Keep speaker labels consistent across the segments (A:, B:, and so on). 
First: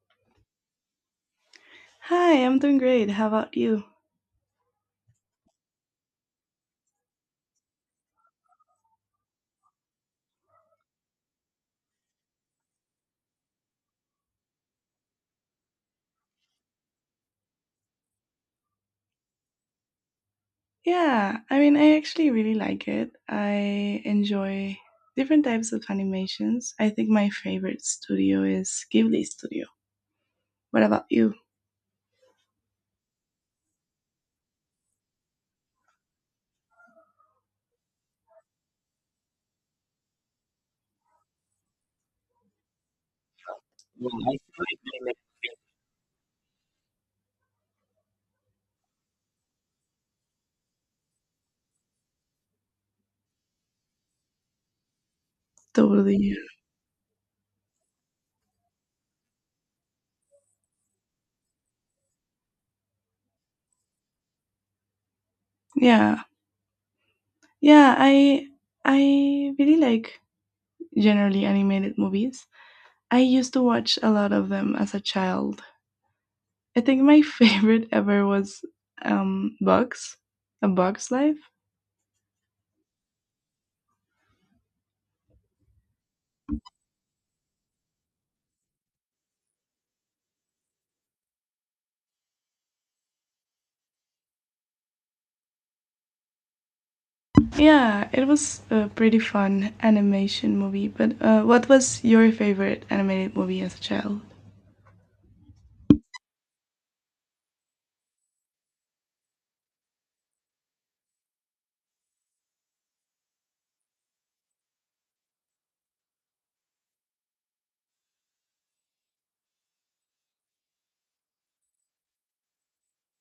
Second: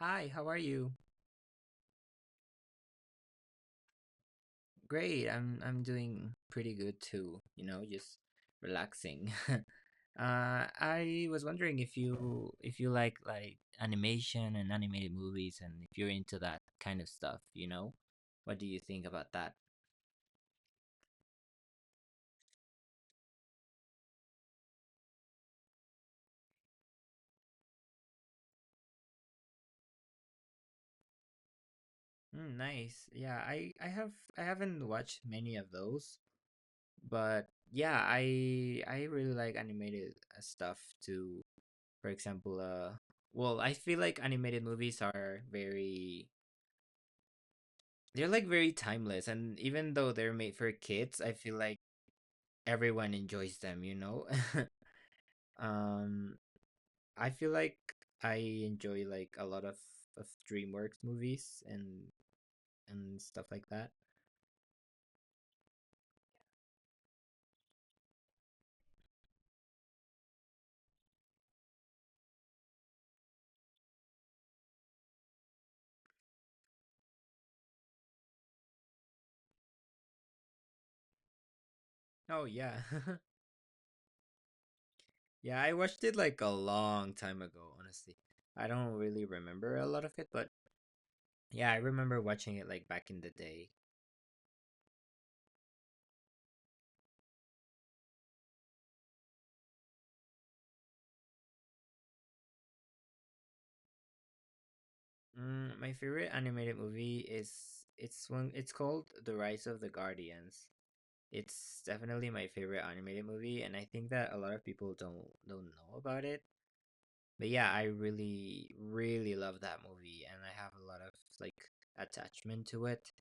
A: Hi, how are you?
B: Hi, I'm doing great. How about you?
A: Great. I'm doing pretty good too, you know, just relaxing. I was wondering if you like animation and animated movies and if you're into that kind of stuff, you know? What do you think about that?
B: Yeah, I mean, I actually really like it. I enjoy different types of animations. I think my favorite studio is Ghibli Studio. What about you?
A: Mm, nice. Yeah, I have I haven't watched many of those, but yeah, I really like animated stuff too. For example, I feel like animated movies are very They're like very timeless, and even though they're made for kids, I feel like everyone enjoys them, you know? um,
B: Totally.
A: I feel like I enjoy like a lot of DreamWorks movies and stuff like that.
B: Yeah. Yeah, I really like generally animated movies. I used to watch a lot of them as a child. I think my favorite ever was um Bugs, A Bug's Life.
A: Oh yeah. Yeah, I watched it like a long time ago, honestly. I don't really remember a lot of it, but yeah, I remember watching it like back in the day.
B: Yeah, it was a pretty fun animation movie, but what was your favorite animated movie as a child?
A: Mm, my favorite animated movie is it's called The Rise of the Guardians. It's definitely my favorite animated movie, and I think that a lot of people don't know about it. But yeah, I really love that movie, and I have a lot of like attachment to it.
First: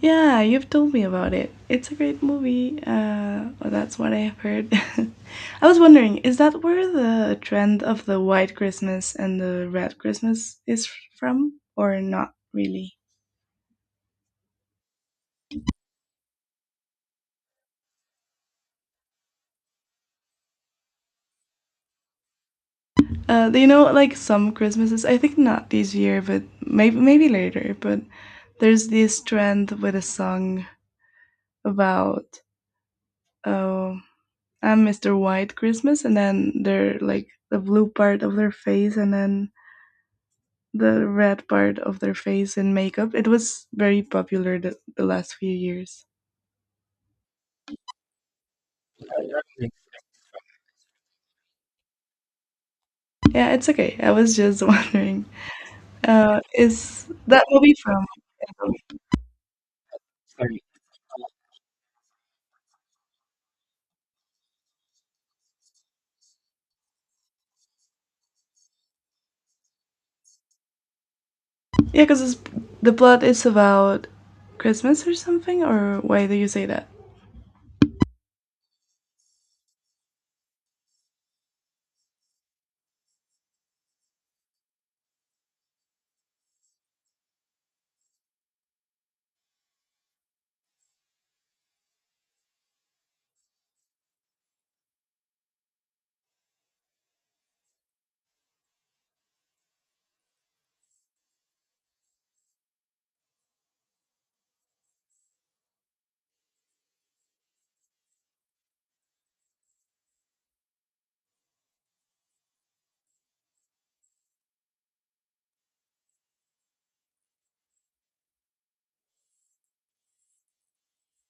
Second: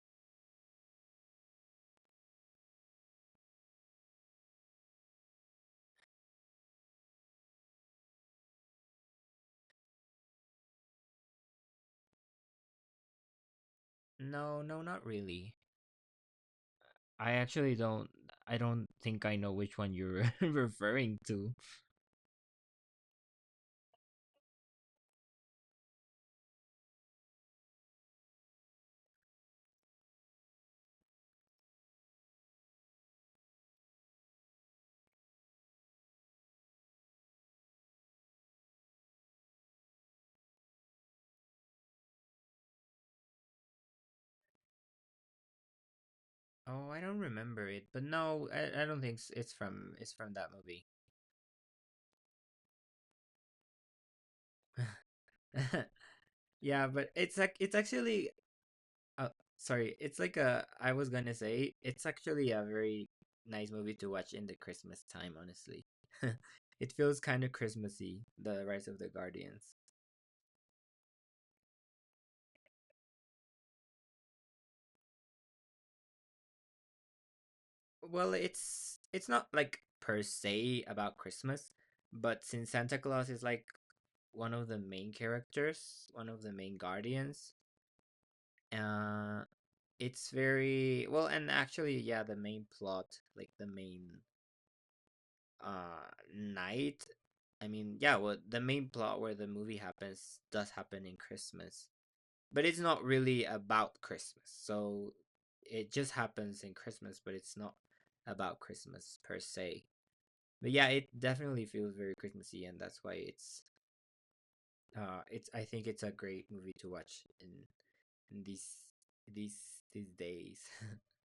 B: Yeah, you've told me about it. It's a great movie. Well, that's what I have heard. I was wondering, is that where the trend of the white Christmas and the red Christmas is from, or not really?
A: No, no, not really. I actually don't. I don't think I know which one you're referring to.
B: Do you know, like some Christmases, I think not this year, but maybe later. But there's this trend with a song about. Oh, and Mr. White Christmas, and then they're like the blue part of their face, and then the red part of their face in makeup. It was very popular the last few years.
A: Oh, I don't remember it, but no, I don't think it's from that movie.
B: Yeah, it's okay. I was just wondering,
A: Yeah, but
B: is that movie
A: it's
B: from?
A: actually Oh, sorry. It's like a, I was gonna say, it's actually a very nice movie to watch in the Christmas time, honestly. It feels kind of Christmassy, The Rise of the Guardians.
B: Yeah, because the plot is about Christmas or something, or why do you say that?
A: Well, it's not like per se about Christmas, but since Santa Claus is like one of the main characters, one of the main guardians, uh, it's very and actually, yeah, the main plot, like the main uh night yeah, well, the main plot where the movie happens does happen in Christmas, but it's not really about Christmas, so it just happens in Christmas, but it's not about Christmas per se. But yeah, it definitely feels very Christmassy, and that's why it's I think it's a great movie to watch in these these days.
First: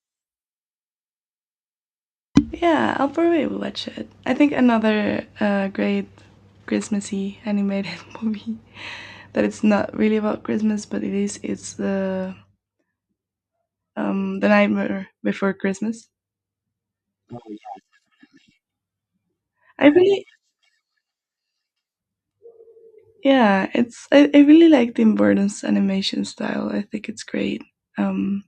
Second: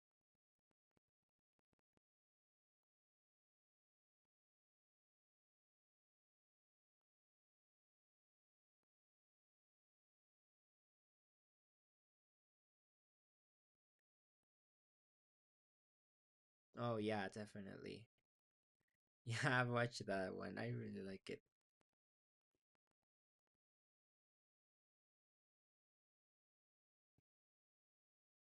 B: Yeah, I'll probably watch it. I think another great Christmassy animated movie. That it's not really about Christmas, but it is. It's the Nightmare Before Christmas.
A: Oh yeah, definitely. Yeah, I've
B: I
A: watched
B: really,
A: that one, I really like it.
B: yeah, I really like Tim Burton's animation style. I think it's great. Um,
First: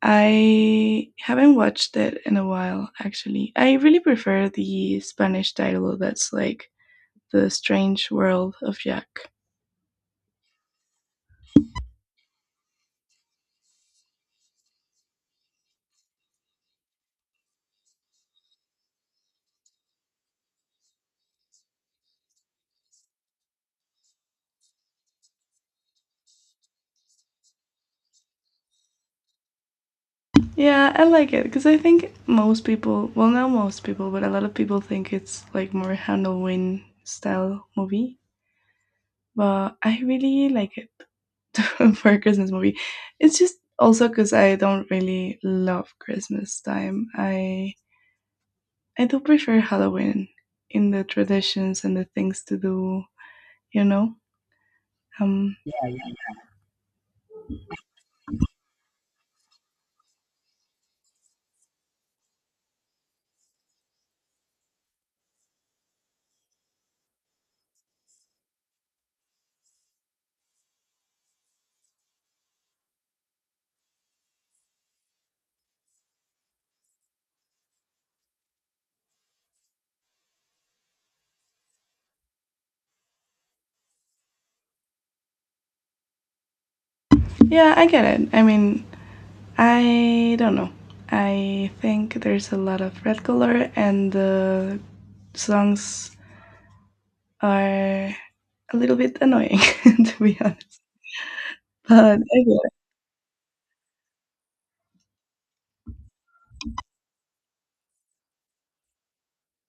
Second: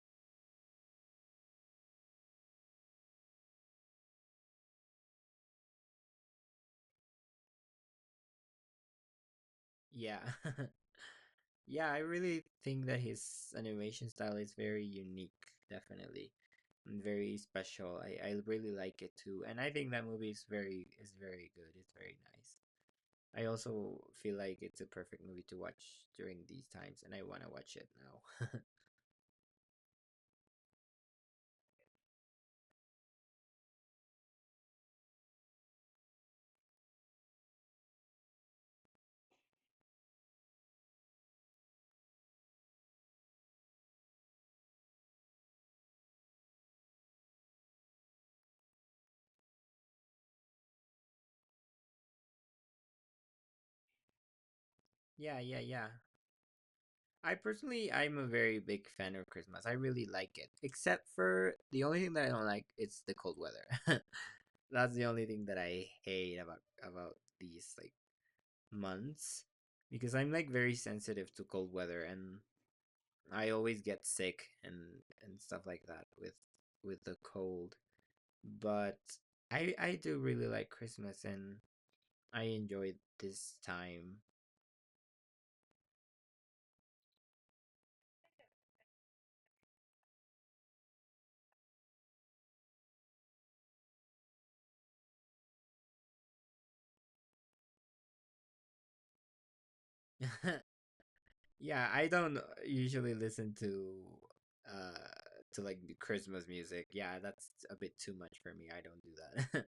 B: I haven't watched it in a while, actually. I really prefer the Spanish title. That's like the Strange World of Jack.
A: Yeah. Yeah, I really think that his animation style is very unique, definitely, and very special. I really like it too, and I think that movie is very good. It's very nice. I also feel like it's a perfect movie to watch during these times, and I want to watch it now.
B: Yeah, I like it because I think most people, well, not most people, but a lot of people think it's like more Halloween style movie. But I really like it for a Christmas movie. It's just also because I don't really love Christmas time. I do prefer Halloween in the traditions and the things to do. You know.
A: Yeah,
B: Um.
A: yeah, yeah. I personally, I'm a very big fan of Christmas. I really like it, except for the only thing that I don't like, it's the cold weather. That's the only thing that I hate about these like months because I'm like very sensitive to cold weather, and I always get sick and stuff like that with the cold. But I do really like Christmas, and I enjoy this time.
B: Yeah, I get it. I mean, I don't know. I think there's a lot of red color, and the songs are a little bit annoying, to be honest.
A: Yeah, I
B: But
A: don't
B: I get
A: usually listen uh to like Christmas music. Yeah, that's a bit too much for me. I don't do that.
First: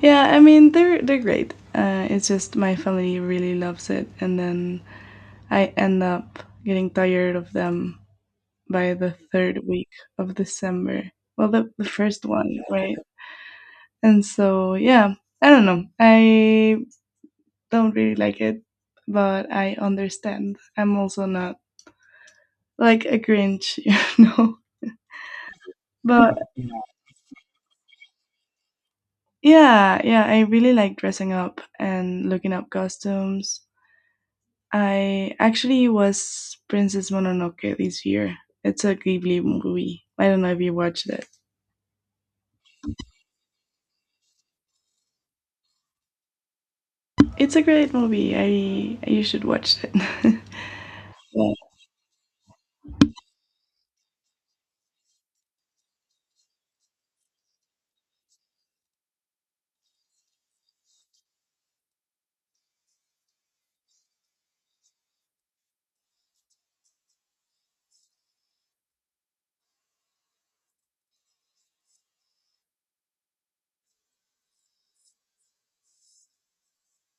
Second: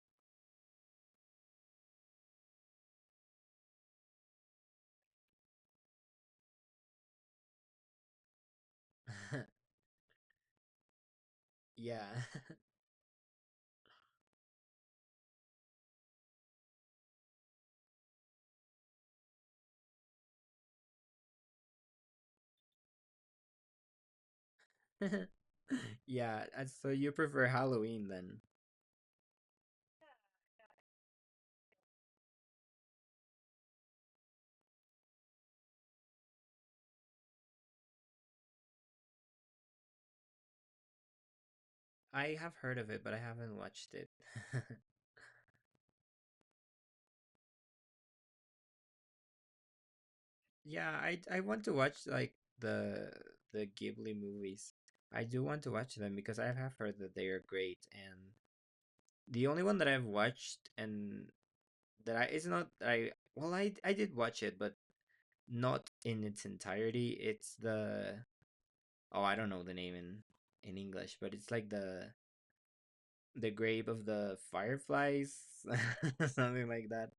B: Yeah, I mean they're great. It's just my family really loves it, and then I end up getting tired of them by the third week of December. Well, the
A: Yeah.
B: first one, right? And so yeah, I don't know. I don't really like it, but I understand. I'm also not like a Grinch, you know. But
A: Yeah, and so you prefer Halloween then.
B: yeah, yeah, I really like dressing up and looking up costumes. I actually was Princess Mononoke this year. It's a Ghibli movie. I don't know if you watched it.
A: I have heard of it, but I haven't watched it.
B: It's a great movie. I you should watch it.
A: Yeah, I
B: Yeah,
A: want to watch like the Ghibli movies. I do want to watch them because I have heard that they are great. And the only one that I've watched and that I did watch it, but not in its entirety. It's the oh I don't know the name in English, but it's like the grave of the fireflies, something like that.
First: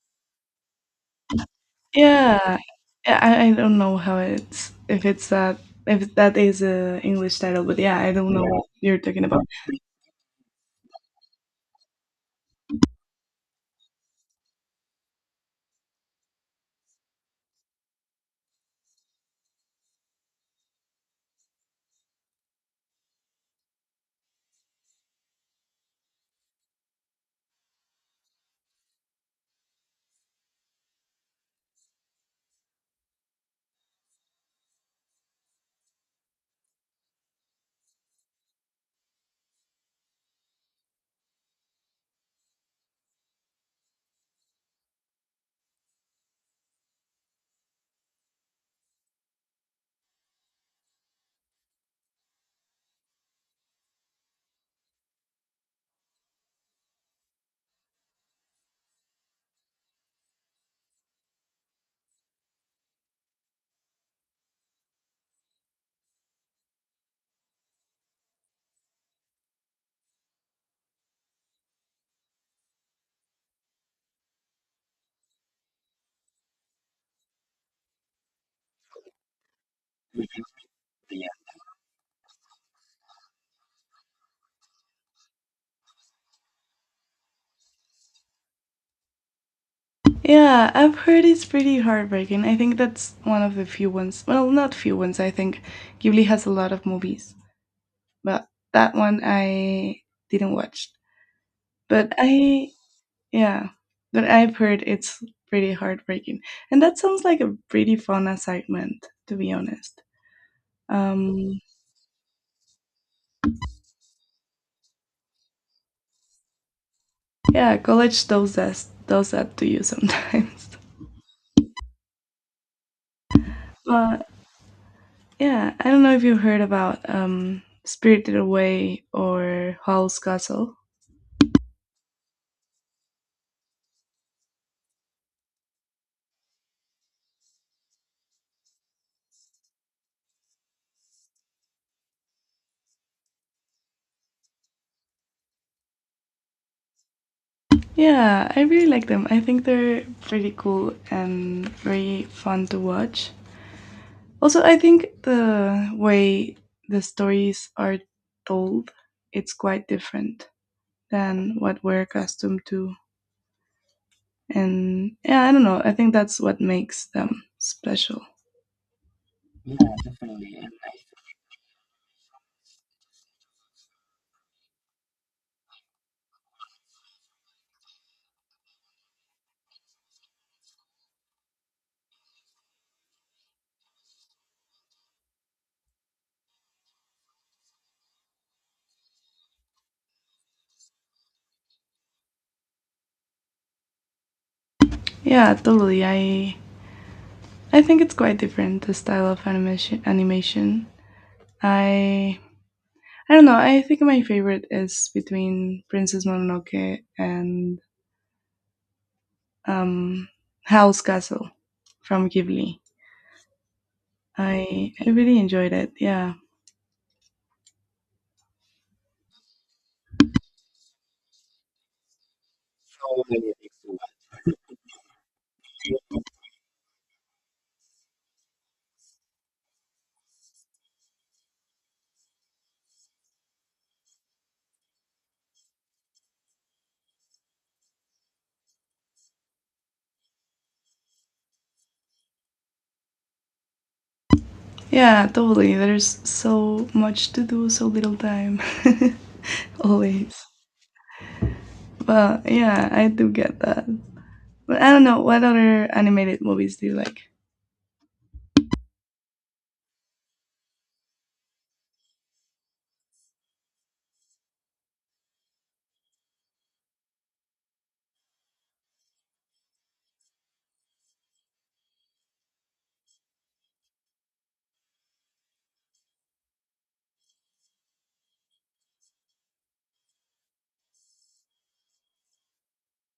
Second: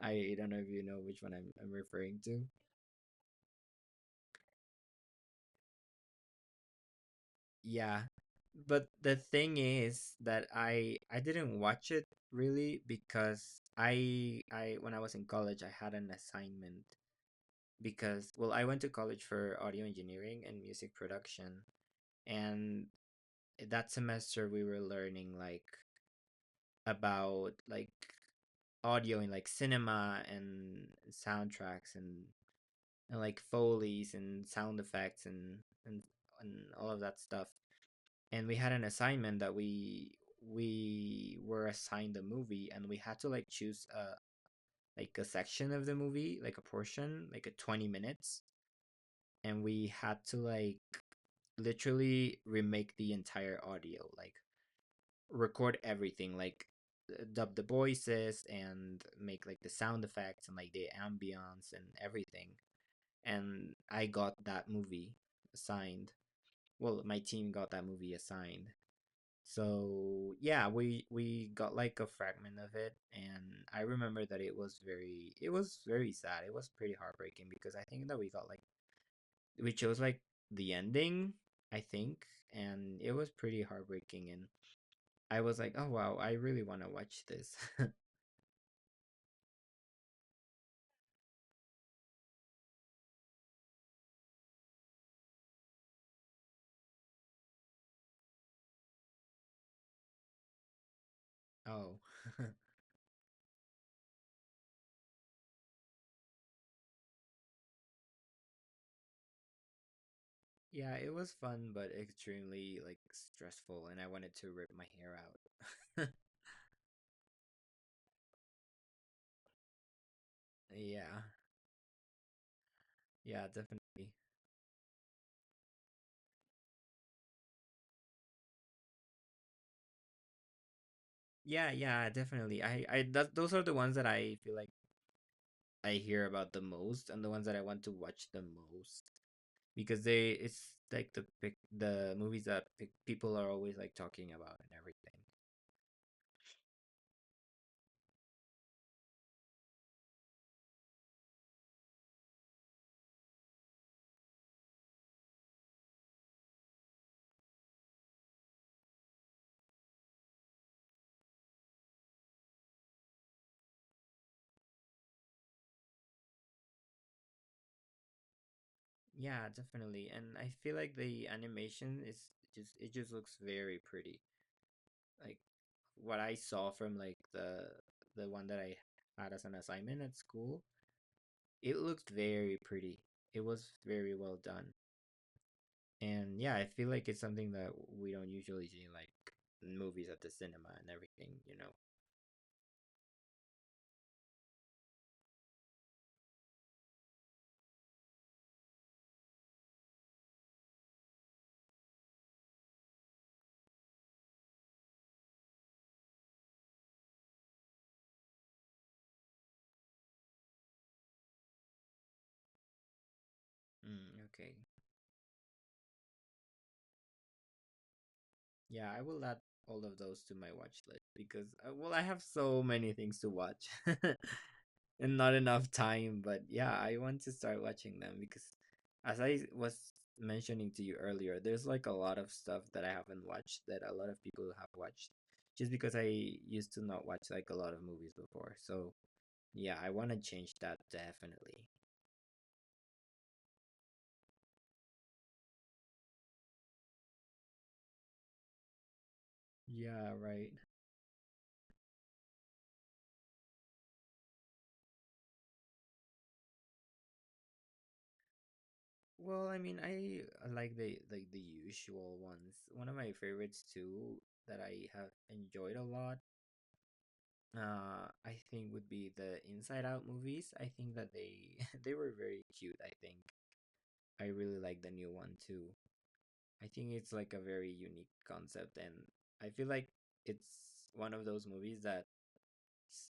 A: I don't know if you know which one I'm referring to.
B: yeah. I don't know how it's if it's that if that is a English title, but yeah,
A: Yeah.
B: I don't know what
A: But
B: you're
A: the
B: talking about.
A: thing is that I didn't watch it really because I when I was in college I had an assignment because well I went to college for audio engineering and music production, and that semester we were learning like about like audio and like cinema and soundtracks and like Foley's and sound effects and and all of that stuff, and we had an assignment that we were assigned a movie, and we had to like choose a like a section of the movie, like a portion, like a 20 minutes, and we had to like literally remake the entire audio like record everything like dub the voices and make like the sound effects and like the ambience and everything, and I got that movie assigned, well, my team got that movie assigned. So yeah, we got like a fragment of it, and I remember that it was very sad. It was pretty heartbreaking because I think that we got like we chose like the ending, I think, and it was pretty heartbreaking. And I was like, oh wow, I really want to watch this.
B: Yeah, I've heard it's pretty heartbreaking. I think that's one of the few ones. Well, not few ones. I think Ghibli has a lot of movies, but that one I didn't watch.
A: Oh.
B: But I Yeah, but I've heard it's pretty heartbreaking, and that sounds like a pretty fun assignment, to be honest.
A: Yeah, it was
B: Um,
A: fun but extremely like stressful, and I wanted to rip my hair out.
B: yeah, college does that to you sometimes.
A: Yeah, yeah, definitely.
B: But yeah, I don't know if you heard about Spirited Away or Howl's Castle.
A: Yeah, yeah, definitely. I those are the ones that I feel like. I hear about the most, and the ones that I want to watch the most because they it's like the movies that pic people are always like talking about and everything.
B: Yeah, I really like them. I think they're pretty cool and very fun to watch. Also, I think the way the stories are told, it's quite different. Than what we're accustomed to. And yeah, I don't know. I think that's what makes them special.
A: Yeah, definitely. And I feel like the animation is just it just looks very pretty. Like what I saw from like the one that I had as an assignment at school, it looked very pretty. It was very well done. And yeah, I feel like it's something that we don't usually see in like movies at the cinema and everything, you know.
B: Yeah, totally. I think it's quite different the style of animation. Animation. I I don't know. I think my favorite is between Princess Mononoke and um, Howl's Castle from Ghibli.
A: Mm, okay.
B: I really enjoyed it. Yeah.
A: Yeah, I will add all of those to my watch list because, well, I have so many things to watch and not enough time. But yeah, I want to start watching them because, as I was mentioning to you earlier, there's like a lot of stuff that I haven't watched that a lot of people have watched just because I used to not watch like a lot of movies before. So yeah, I want to change that definitely.
B: Yeah, totally. There's so much to do, so little time.
A: Yeah,
B: Always.
A: right.
B: Well, yeah, I do get that. But I don't know what other animated movies do you like.
A: Well, I mean, I like the usual ones. One of my favorites too that I have enjoyed a lot. I think would be the Inside Out movies. I think that they they were very cute. I think I really like the new one too. I think it's like a very unique concept, and I feel like it's one of those movies that, s-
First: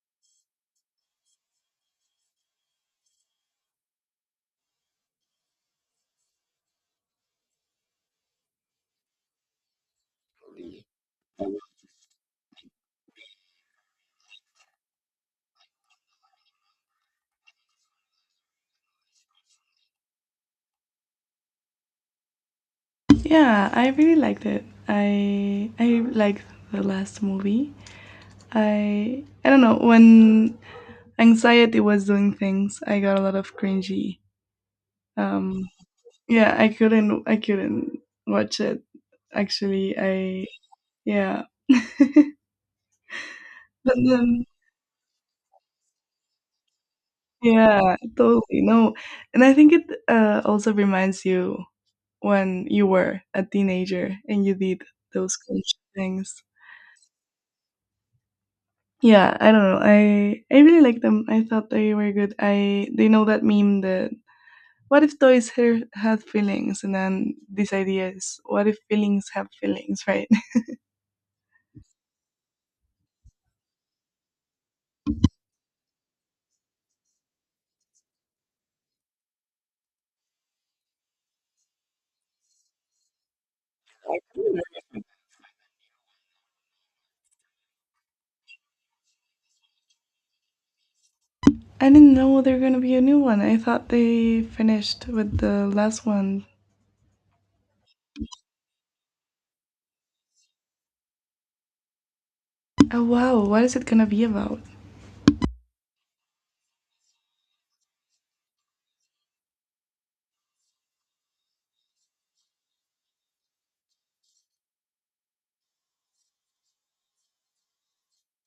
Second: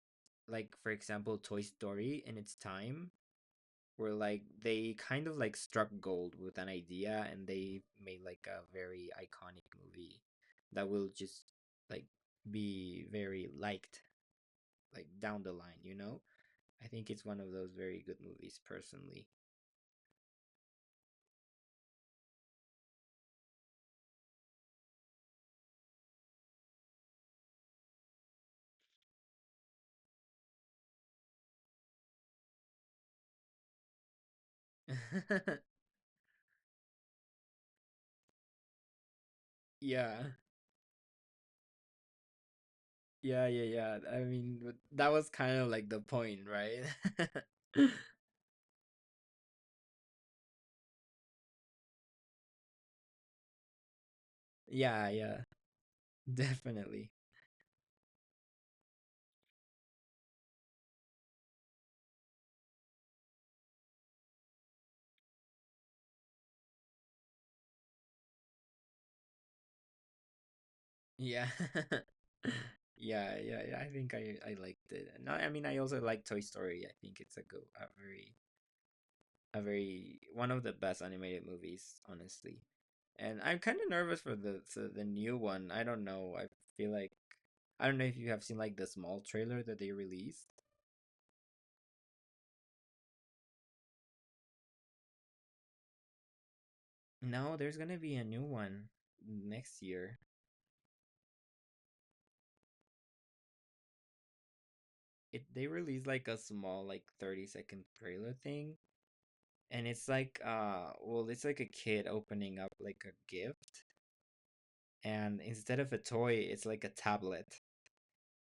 A: like for example, Toy Story in its time where like they kind of like struck gold with an idea and they made like a very iconic movie that will just like be very liked like down the line, you know. I think it's one of those very good movies personally.
B: Yeah, I really liked it. I liked the last movie. I don't know when anxiety was doing things. I got a lot of cringy. Um, yeah, I couldn't watch it. Actually,
A: yeah
B: I yeah.
A: yeah,
B: But
A: yeah, I
B: then
A: mean, but that was kind of like the point, right?
B: yeah, totally no. And I think it also reminds you when you were a teenager and you did
A: Yeah, yeah,
B: those kind of things.
A: definitely.
B: Yeah, I don't know. I really like them. I thought they were good. I they know that meme that what if toys ha- had feelings, and then this idea is what if feelings have feelings, right?
A: Yeah. Yeah, yeah, yeah, I think I liked it. No, I mean I also like Toy Story. I think it's a very one of the best animated movies, honestly. And I'm kind of nervous for the the new one. I don't know. I feel like I don't know if you have seen like the small trailer that they released.
B: I didn't know there were gonna be a new one. I thought they finished with the last one.
A: No, there's gonna be a new one next year.
B: Oh wow, what is it gonna be about?
A: It They released like a small like 30-second trailer thing, and it's like it's like a kid opening up like a gift, and instead of a toy, it's like a tablet.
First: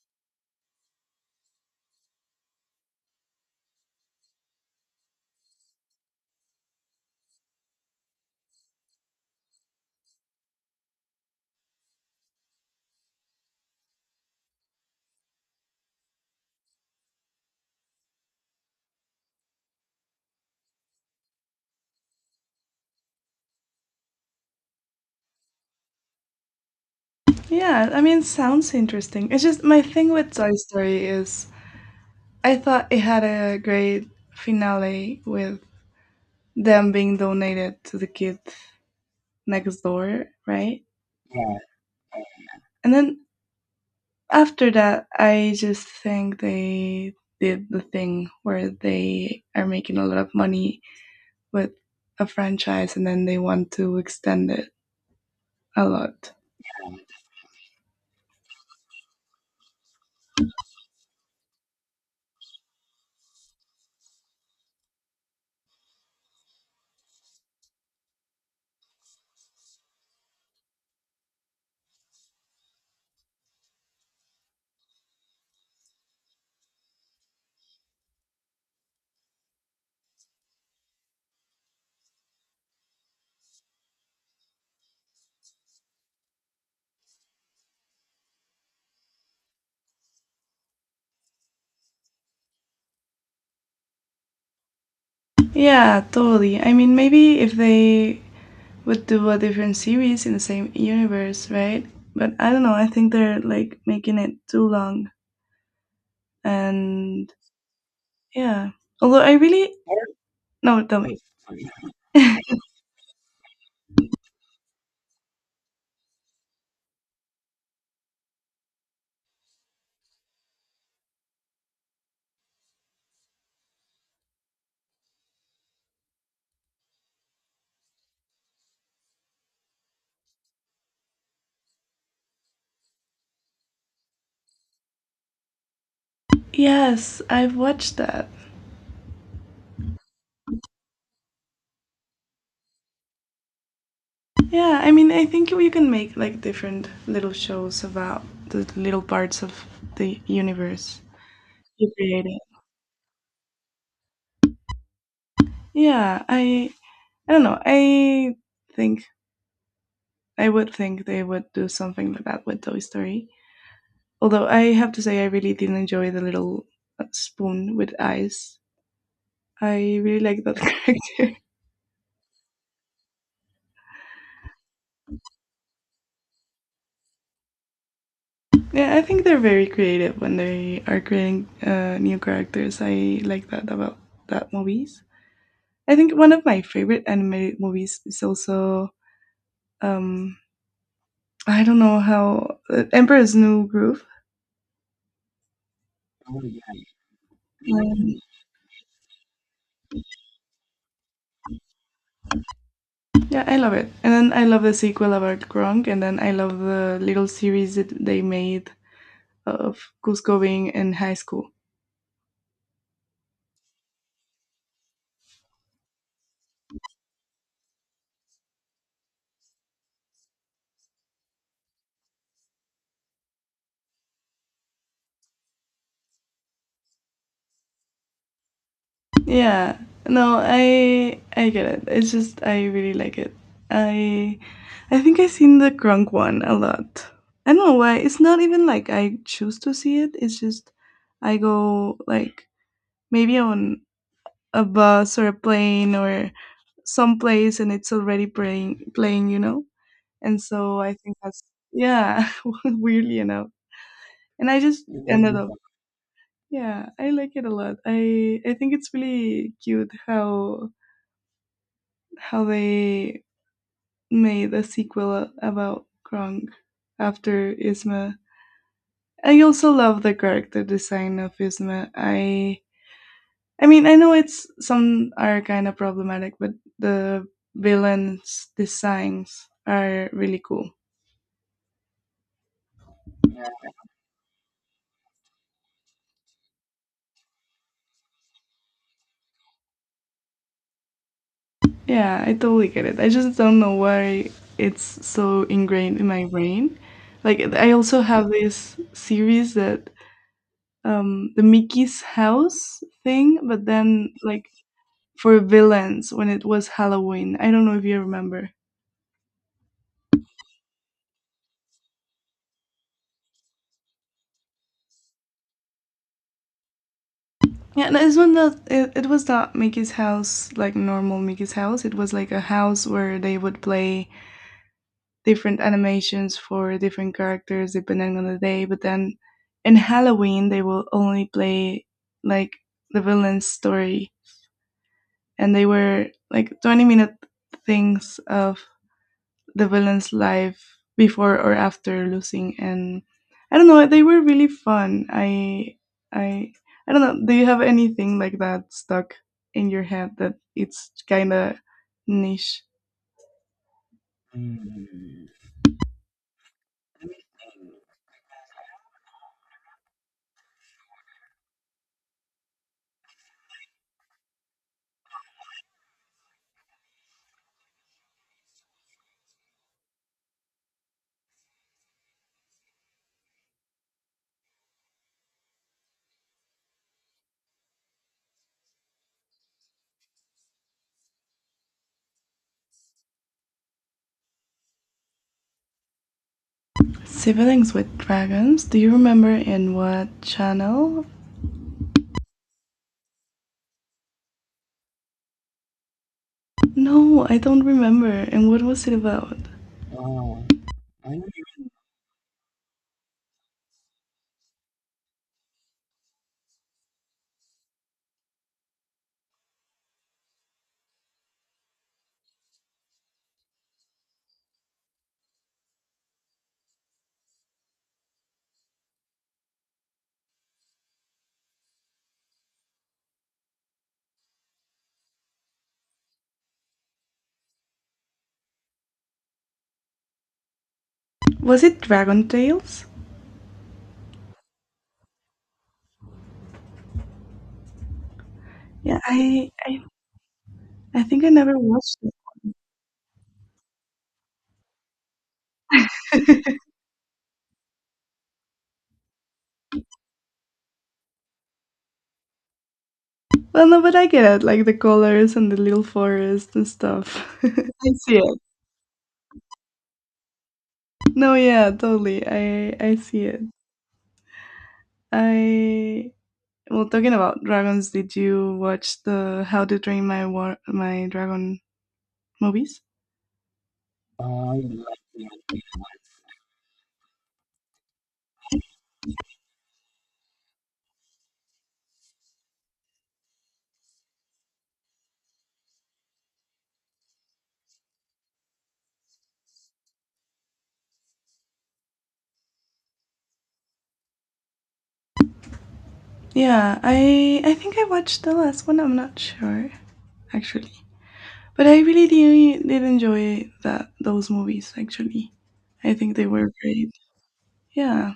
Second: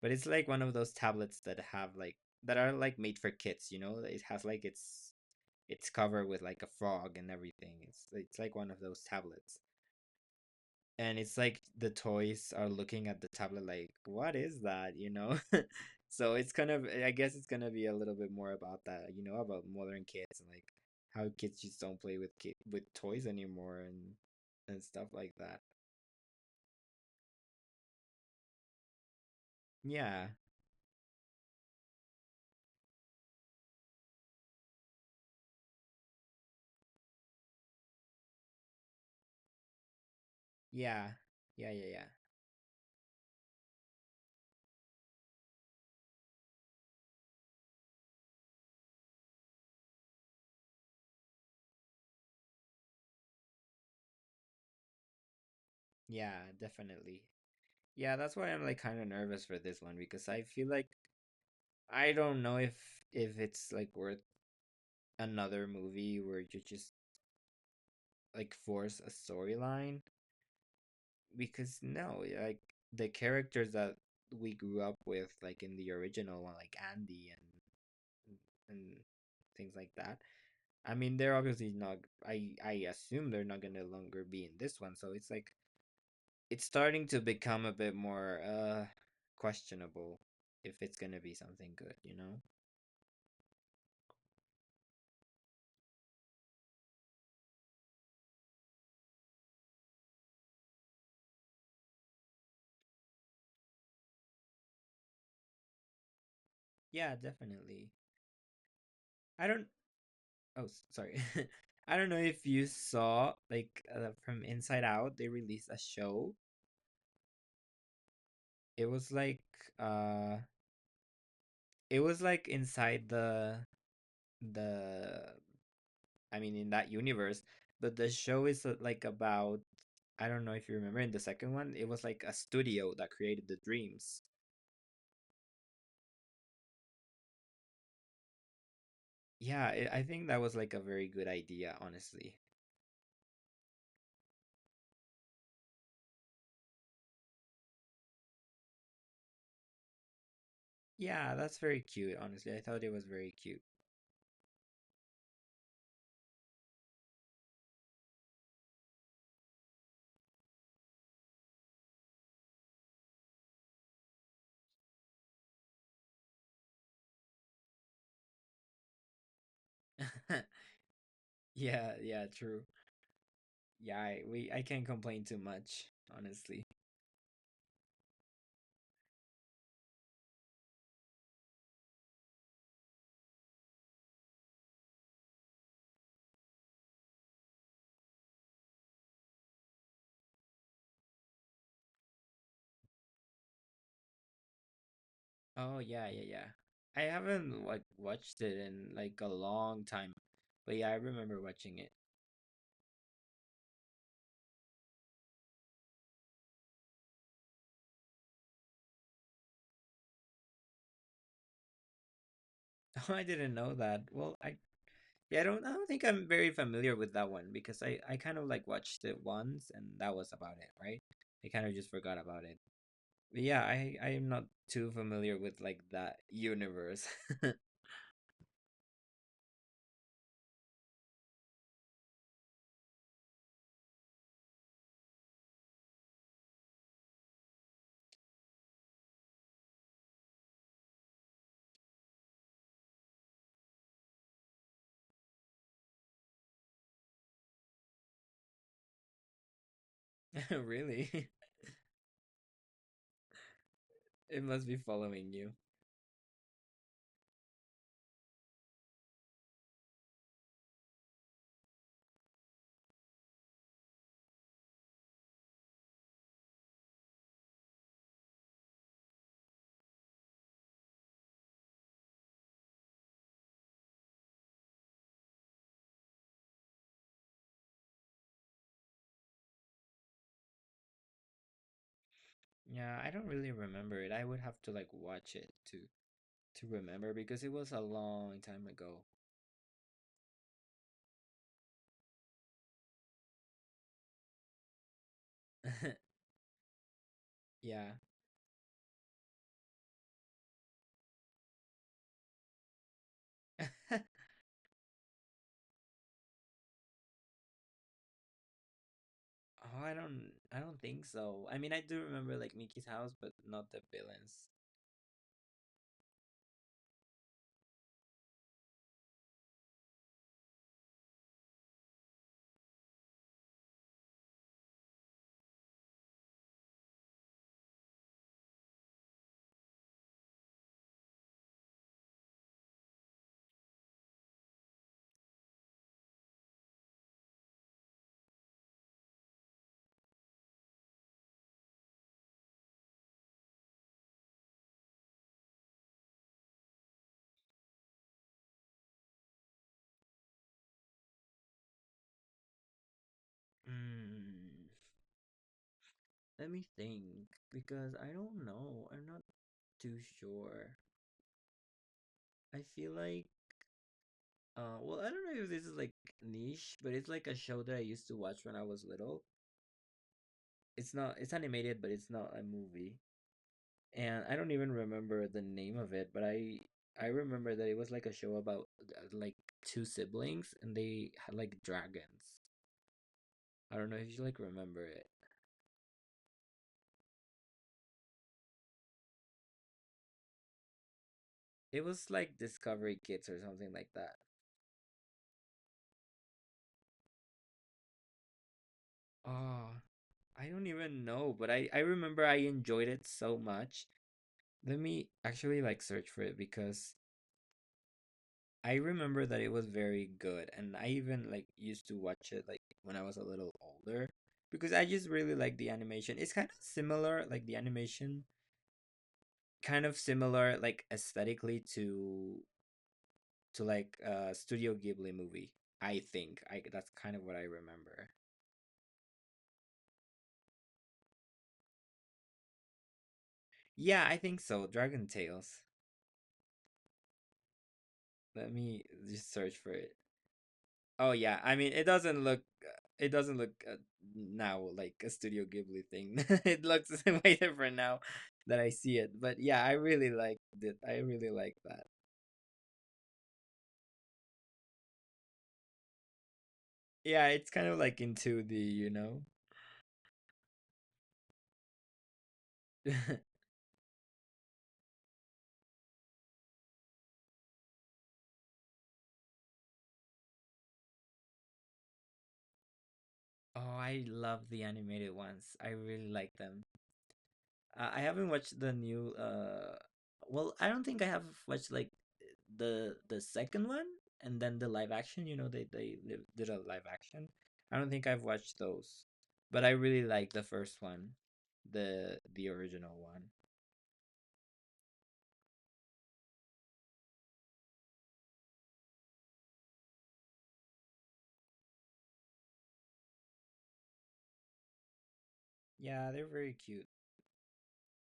A: But it's like one of those tablets that have like that are like made for kids, you know? It has like its it's cover with like a frog and everything. It's like one of those tablets. And it's like the toys are looking at the tablet like, "What is that?" you know? So it's kind of, I guess it's going to be a little bit more about that, you know, about modern kids and like how kids just don't play with with toys anymore and stuff like that.
B: Yeah, I mean, sounds interesting. It's just my thing
A: Yeah.
B: with Toy Story is I thought it had a great finale with them being donated to the kids next door, right?
A: Yeah. Yeah, yeah, yeah.
B: And then after that, I just think they did the thing where they are making a lot of money with a franchise and then they want to extend it a lot.
A: Yeah, definitely. Yeah, that's why I'm like kind of nervous for this one because I feel like I don't know if it's like worth another movie where you just like force a storyline because no, like the characters that we grew up with like in the original one, like Andy and things like that. I mean, they're obviously not I assume they're not going to longer be in this one, so it's like it's starting to become a bit more questionable if it's gonna be something good, you know?
B: Yeah, totally. I mean, maybe if they would do a different series in the same universe, right? But I don't know. I think they're like making it too long
A: Yeah,
B: and
A: definitely.
B: Yeah. Although I
A: I don't.
B: really
A: Oh,
B: no, tell me.
A: sorry. I don't know if you saw like from Inside Out, they released a show. It was like uh, it was like inside the. I mean, in that universe, but the show is like about. I don't know if you remember in the second one, it was like a studio that created the dreams.
B: Yes, I've watched that.
A: Yeah, I think that was like a very good idea, honestly.
B: Yeah, I mean, I think you can make like different little shows about the little parts of the universe
A: Yeah, that's very
B: you
A: cute,
B: created.
A: honestly. I thought it was very cute.
B: Yeah, I don't know. I think I would think they would do something like that with Toy Story. Although I have to say, I really didn't enjoy the little spoon with eyes. I really like that character.
A: Yeah, yeah, true. Yeah, I can't complain too much, honestly.
B: Yeah, I think they're very creative when they are creating new characters. I like that about that movies. I think one of my favorite animated movies is also um, I don't know how Emperor's New Groove.
A: Oh, yeah, yeah, yeah. I haven't like
B: Um,
A: watched it in like a long time, but yeah, I remember watching it.
B: yeah, I love it. And then I love the sequel about Gronk, and then I love the little series that they made of Cusco being in high school.
A: Oh, I didn't know that. Well, I Yeah, I don't think I'm very familiar with that one because I kind of like watched it once and that was about it, right? I kind of just forgot about it. Yeah, I am not too familiar with like that universe.
B: Yeah, no I get it. It's just I really like it. I I think I've seen the Gronk one a lot. I don't know why it's not even like I choose to see it. It's just I go like maybe on a bus or a plane or someplace and it's already playing, you know. And so I think
A: Really?
B: that's yeah weirdly enough.
A: It
B: And I
A: must be
B: just
A: following
B: ended up
A: you.
B: yeah, I like it a lot. I think it's really cute how they made a sequel about Krang after Isma. I also love the character design of Isma. I mean I know it's some are kind of problematic, but the villains designs are really cool.
A: Yeah, I don't really remember it. I would have to like watch it to remember because it was a long time ago.
B: Yeah, I totally get it. I just don't know why it's so ingrained in my brain. Like I
A: Yeah.
B: also have this series that the Mickey's house thing, but then like for villains when it was Halloween. I don't know if you remember.
A: Oh, I don't think so. I mean, I do remember like Mickey's house, but not the villains.
B: Yeah, no, this one not, it was not Mickey's house, like normal Mickey's house. It was like a house where they would play different animations for different characters depending on the day. But then in Halloween, they will only play like the villain's story. And they were like 20-minute things of the villain's life before or after losing and I don't know they were really fun. I i i don't know, do you have anything like that stuck in your head that it's kind of niche?
A: Mm,
B: Mm.
A: let me think because I don't know. I'm not too sure. I feel like I don't know if this is like niche, but it's like a show that I used to watch when I was little. It's not, it's animated, but it's not a movie. And I don't even remember the name of it, but I remember that it was like a show about like two siblings and they had like dragons. I don't know if you like remember it.
B: Siblings with dragons, do you remember in what channel?
A: It was like Discovery Kids or something like that.
B: No I don't remember, and what was it about?
A: Oh, I don't even know, but I remember I enjoyed it so much. Let me actually like search for it because I remember that it was very good, and I even like used to watch it like when I was a little older because I just really like the animation. It's kind of similar, like the animation, kind of similar, like aesthetically to like a Studio Ghibli movie. I think I that's kind of what I remember.
B: Was it Dragon Tales?
A: Yeah, I think so. Dragon Tales. Let me
B: Yeah
A: just search for it.
B: I
A: Oh
B: think I
A: yeah, I
B: never
A: mean
B: watched.
A: it doesn't look now like a Studio Ghibli thing. It looks way different now that I see it. But yeah, I really liked it. I really like that.
B: Well, no, but I get it, like the colors and the little forest and stuff.
A: Yeah, it's kind of
B: I
A: like in
B: see it.
A: 2D, you know.
B: No, yeah, totally.
A: Oh,
B: I see it. I well, talking about dragons, did you watch the How to Train My War My Dragon movies?
A: I love the
B: I
A: animated ones. I really like them. I haven't watched the new well, I don't think I have watched like the second one and then the live action, you know, did a live action. I don't think I've watched those. But I really like the first one, the original one.
B: Yeah, I think I watched the last one. I'm not sure actually, but I really did enjoy that those movies. Actually, I
A: Yeah,
B: think they
A: they're
B: were
A: very cute.
B: great. Yeah.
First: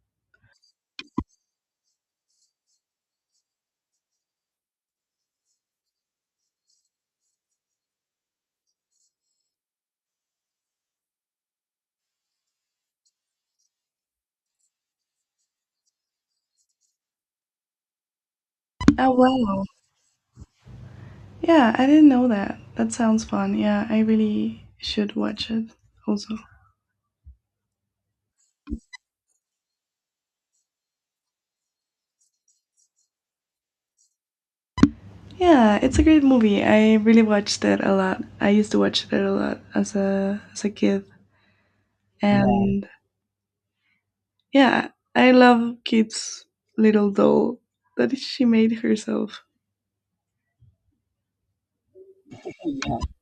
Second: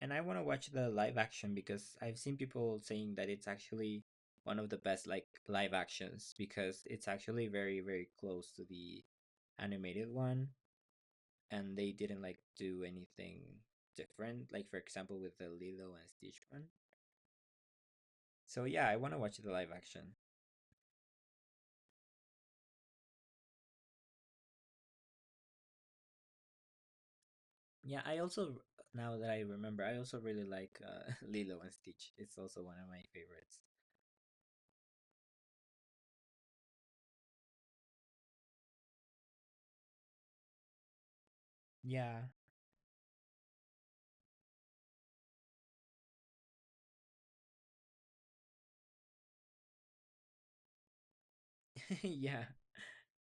A: And I want to watch the live action because I've seen people saying that it's actually one of the best like live actions because it's actually very very close to the animated one and they didn't like do anything different, like for example with the Lilo and Stitch one. So yeah, I
B: Oh
A: want to watch the
B: wow.
A: live action.
B: Yeah, I didn't know that. That sounds fun. Yeah, I really should watch it also.
A: Yeah, I also, now that I remember, I also really like Lilo and Stitch. It's also one of my favorites.
B: Yeah, it's a great movie. I really watched it a lot. I used to watch it a lot as a kid.
A: Yeah
B: Yeah. And yeah, I love Kit's little doll that she made herself.
A: yeah,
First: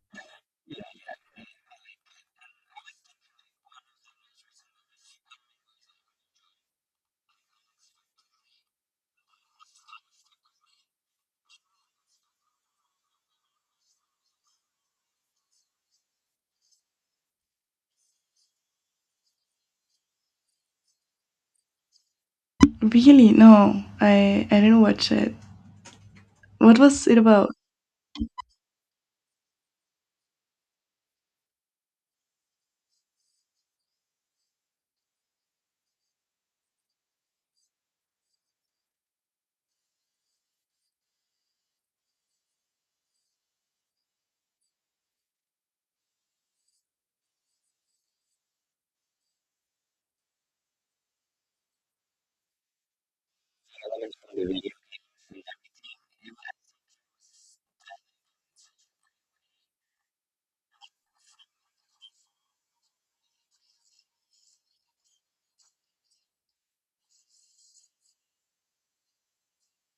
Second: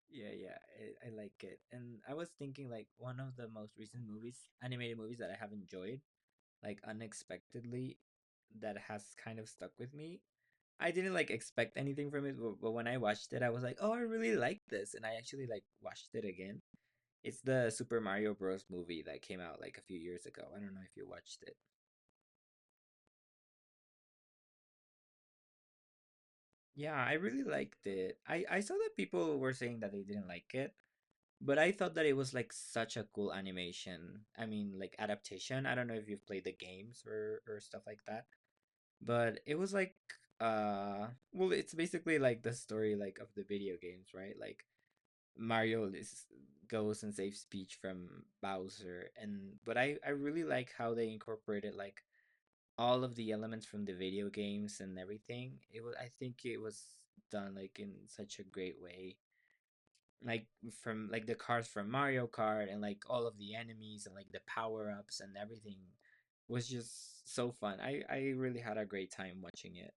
A: yeah, yeah, I like it. And I was thinking like one of the most recent movies animated movies that I have enjoyed like unexpectedly, that has kind of stuck with me. I didn't like expect anything from it, but when I watched it, I was like, "Oh, I really like this," and I actually like watched it again. It's the Super Mario Bros. Movie that came out like a few years ago. I don't know if you watched it.
B: Really? No. I didn't watch it. What
A: Yeah,
B: was
A: I
B: it
A: really
B: about?
A: liked it. I saw that people were saying that they didn't like it, but I thought that it was like such a cool animation. I mean, like adaptation. I don't know if you've played the games or stuff like that, but it was like uh well, it's basically like the story like of the video games, right? Like Mario is, goes and saves Peach from Bowser, and but I really like how they incorporated like all of the elements from the video games and everything. It was, I think it was done like in such a great way, like from like the cars from Mario Kart and like all of the enemies and like the power ups and everything was just so fun. I really had a great time watching it.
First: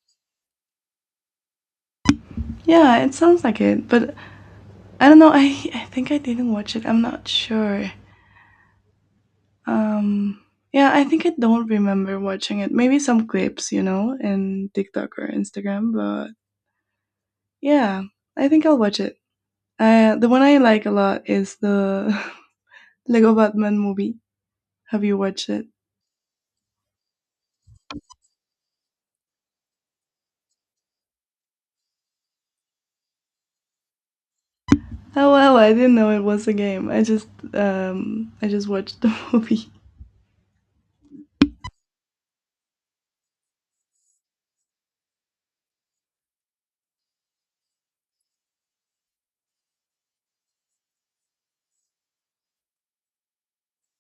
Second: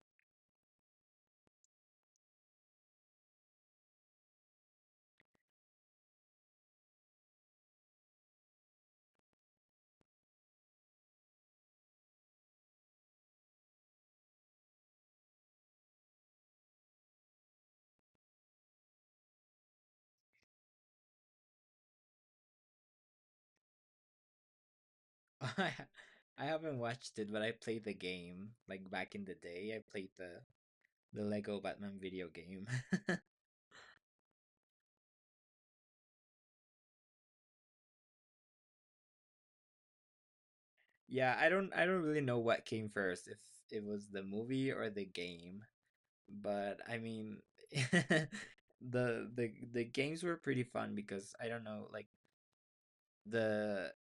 B: Yeah, it sounds like it, but I don't know. I think I didn't watch it. I'm not sure. Um, yeah, I think I don't remember watching it. Maybe some clips, you know, in TikTok or Instagram, but yeah, I think I'll watch it. The one I like a lot is the Lego Batman movie. Have you watched it?
A: I haven't watched it, but I played the game like back in the day. I played the Lego Batman video game.
B: Oh well, I didn't know it was a game. I just watched the movie.
A: Yeah, I don't really know what came first, if it was the movie or the game. But I mean the the games were pretty fun because I don't know, like the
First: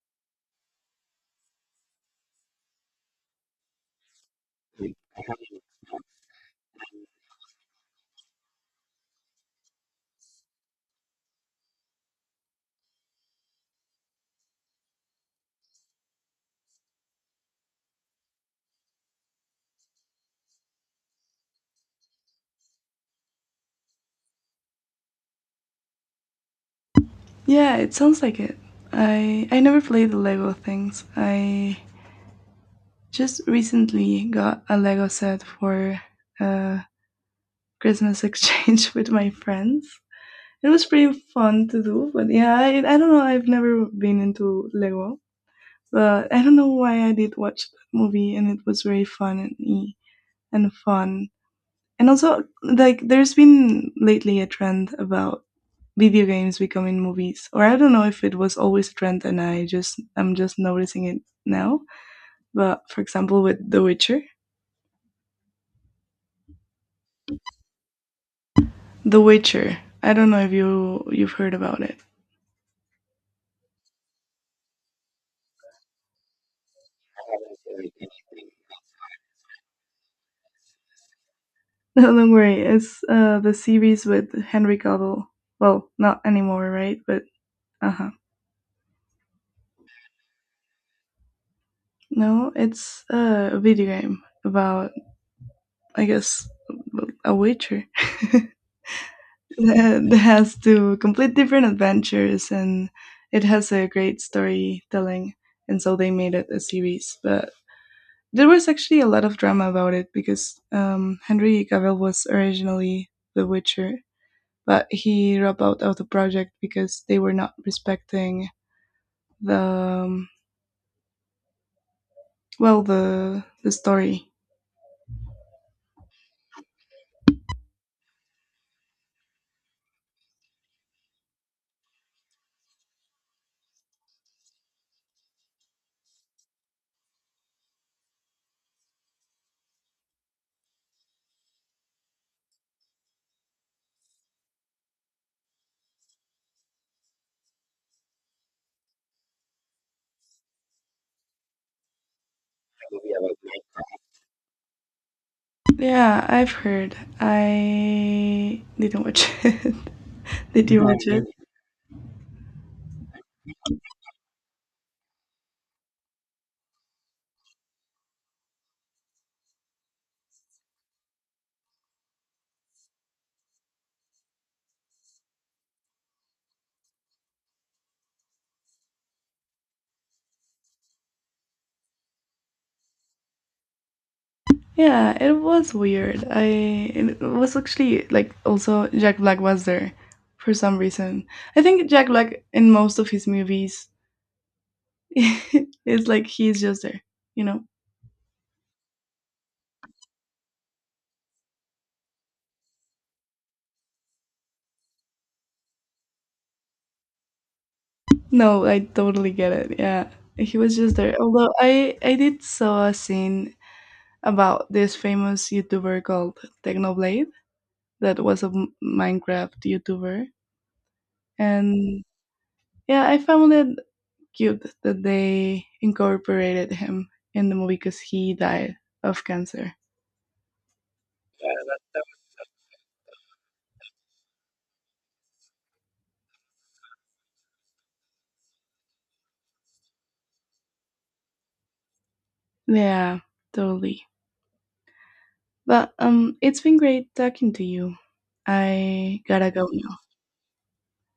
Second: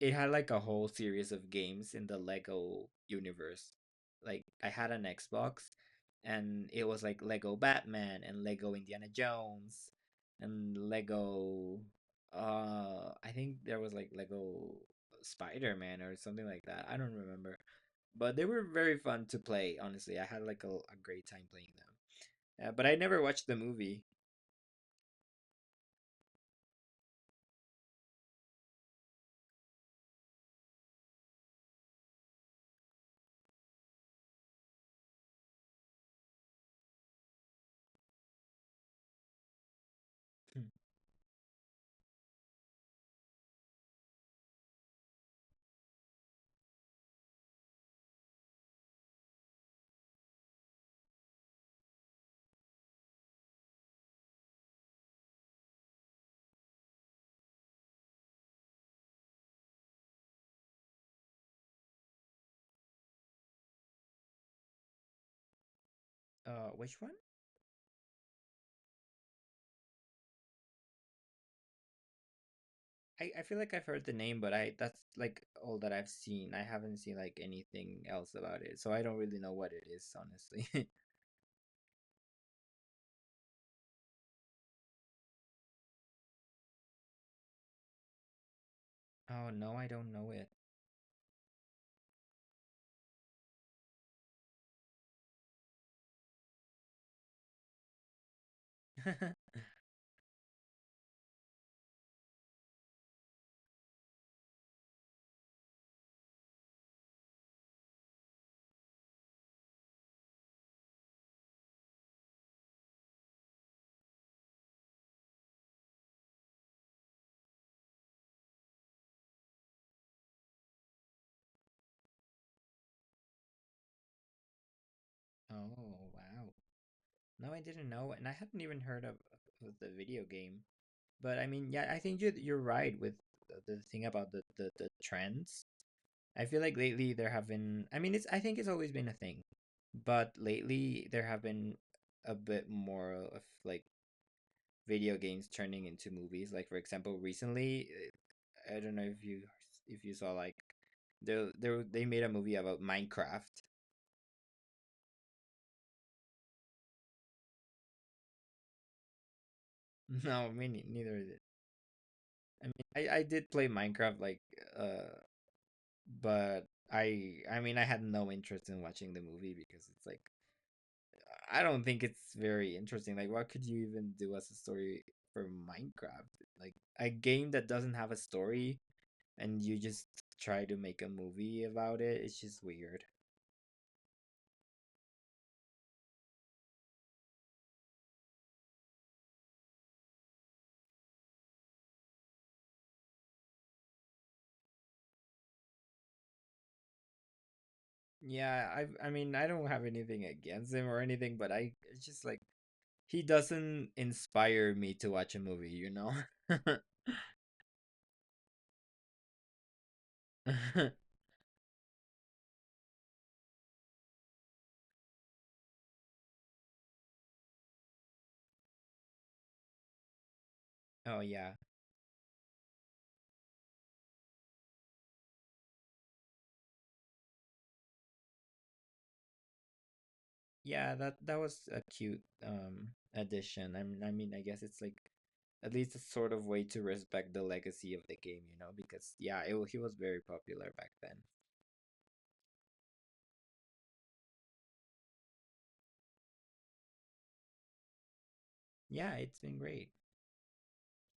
A: it had like a whole series of games in the Lego universe. Like I had an Xbox and it was like Lego Batman and Lego Indiana Jones and Lego I think there was like Lego Spider-Man or something like that. I don't remember. But they were very fun to play, honestly. I had like a great time playing them. But I never watched the movie.
B: Yeah, it sounds like it. I never played the Lego things. I just recently got a Lego set for uh Christmas exchange with my friends.
A: Hmm.
B: It was pretty fun to do, but yeah, I don't know. I've never been into Lego, but I don't know why I did watch that movie, and it was very fun and fun. And also, like, there's been lately a trend about video games becoming movies, or I don't know if it was always a trend, and I'm just noticing it now. But for example, with The Witcher,
A: Uh, which one?
B: The Witcher. I don't know if you you've heard about it.
A: I feel like I've heard the name, but I that's like all that I've seen. I haven't seen like anything else about it, so I don't really know what it is, honestly.
B: No, don't worry. It's the series with Henry Cavill. Well, not anymore, right? But uh huh.
A: Oh no, I don't know it.
B: No, it's a video game about, I guess, a witcher that has to complete different adventures, and it has a great storytelling. And so they made it a series. But there was actually a lot of drama about it because Henry Cavill was originally the Witcher, but he dropped out of the project because they were not respecting the well the story.
A: Oh wow. No, I didn't know, and I hadn't even heard of the video game. But I mean, yeah, I think you're right with the thing about the trends. I feel like lately there have been. I mean, it's I think it's always been a thing, but lately there have been a bit more of like video games turning into movies. Like for example, recently, I don't know if you saw like they made a movie about Minecraft.
B: Yeah, I've heard. I didn't watch it.
A: No, me
B: Did you watch
A: neither.
B: it?
A: Did. I mean, I did play Minecraft like uh, but I mean I had no interest in watching the movie because it's like I don't think it's very interesting. Like, what could you even do as a story for Minecraft? Like a game that doesn't have a story and you just try to make a movie about it. It's just weird.
B: Yeah, it was weird. I it was actually like also Jack Black was there for some reason. I think Jack Black in most of his movies is like he's just there, you know.
A: Yeah, I mean I don't have anything against him or anything, but I it's just like he doesn't inspire me to watch a movie, you know?
B: No, I totally get it. Yeah, he was just there. Although I did saw a scene about this famous YouTuber called Technoblade that was a Minecraft YouTuber,
A: Oh yeah.
B: and yeah, I found it cute that they incorporated him in the movie because he died of cancer.
A: Yeah, that that was a cute addition. I mean I guess it's like at least a sort of way to respect the legacy of the game, you know, because yeah, he was very popular back then.
B: Yeah, totally. But it's been great talking to you.
A: Yeah,
B: I
A: it's
B: gotta
A: been
B: go
A: great.
B: now.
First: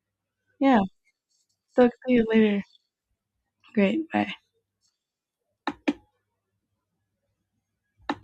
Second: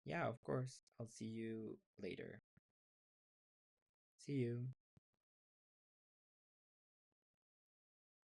A: Yeah, of
B: Yeah,
A: course. I'll see you
B: talk to you
A: later.
B: later. Great,
A: See
B: bye.
A: you.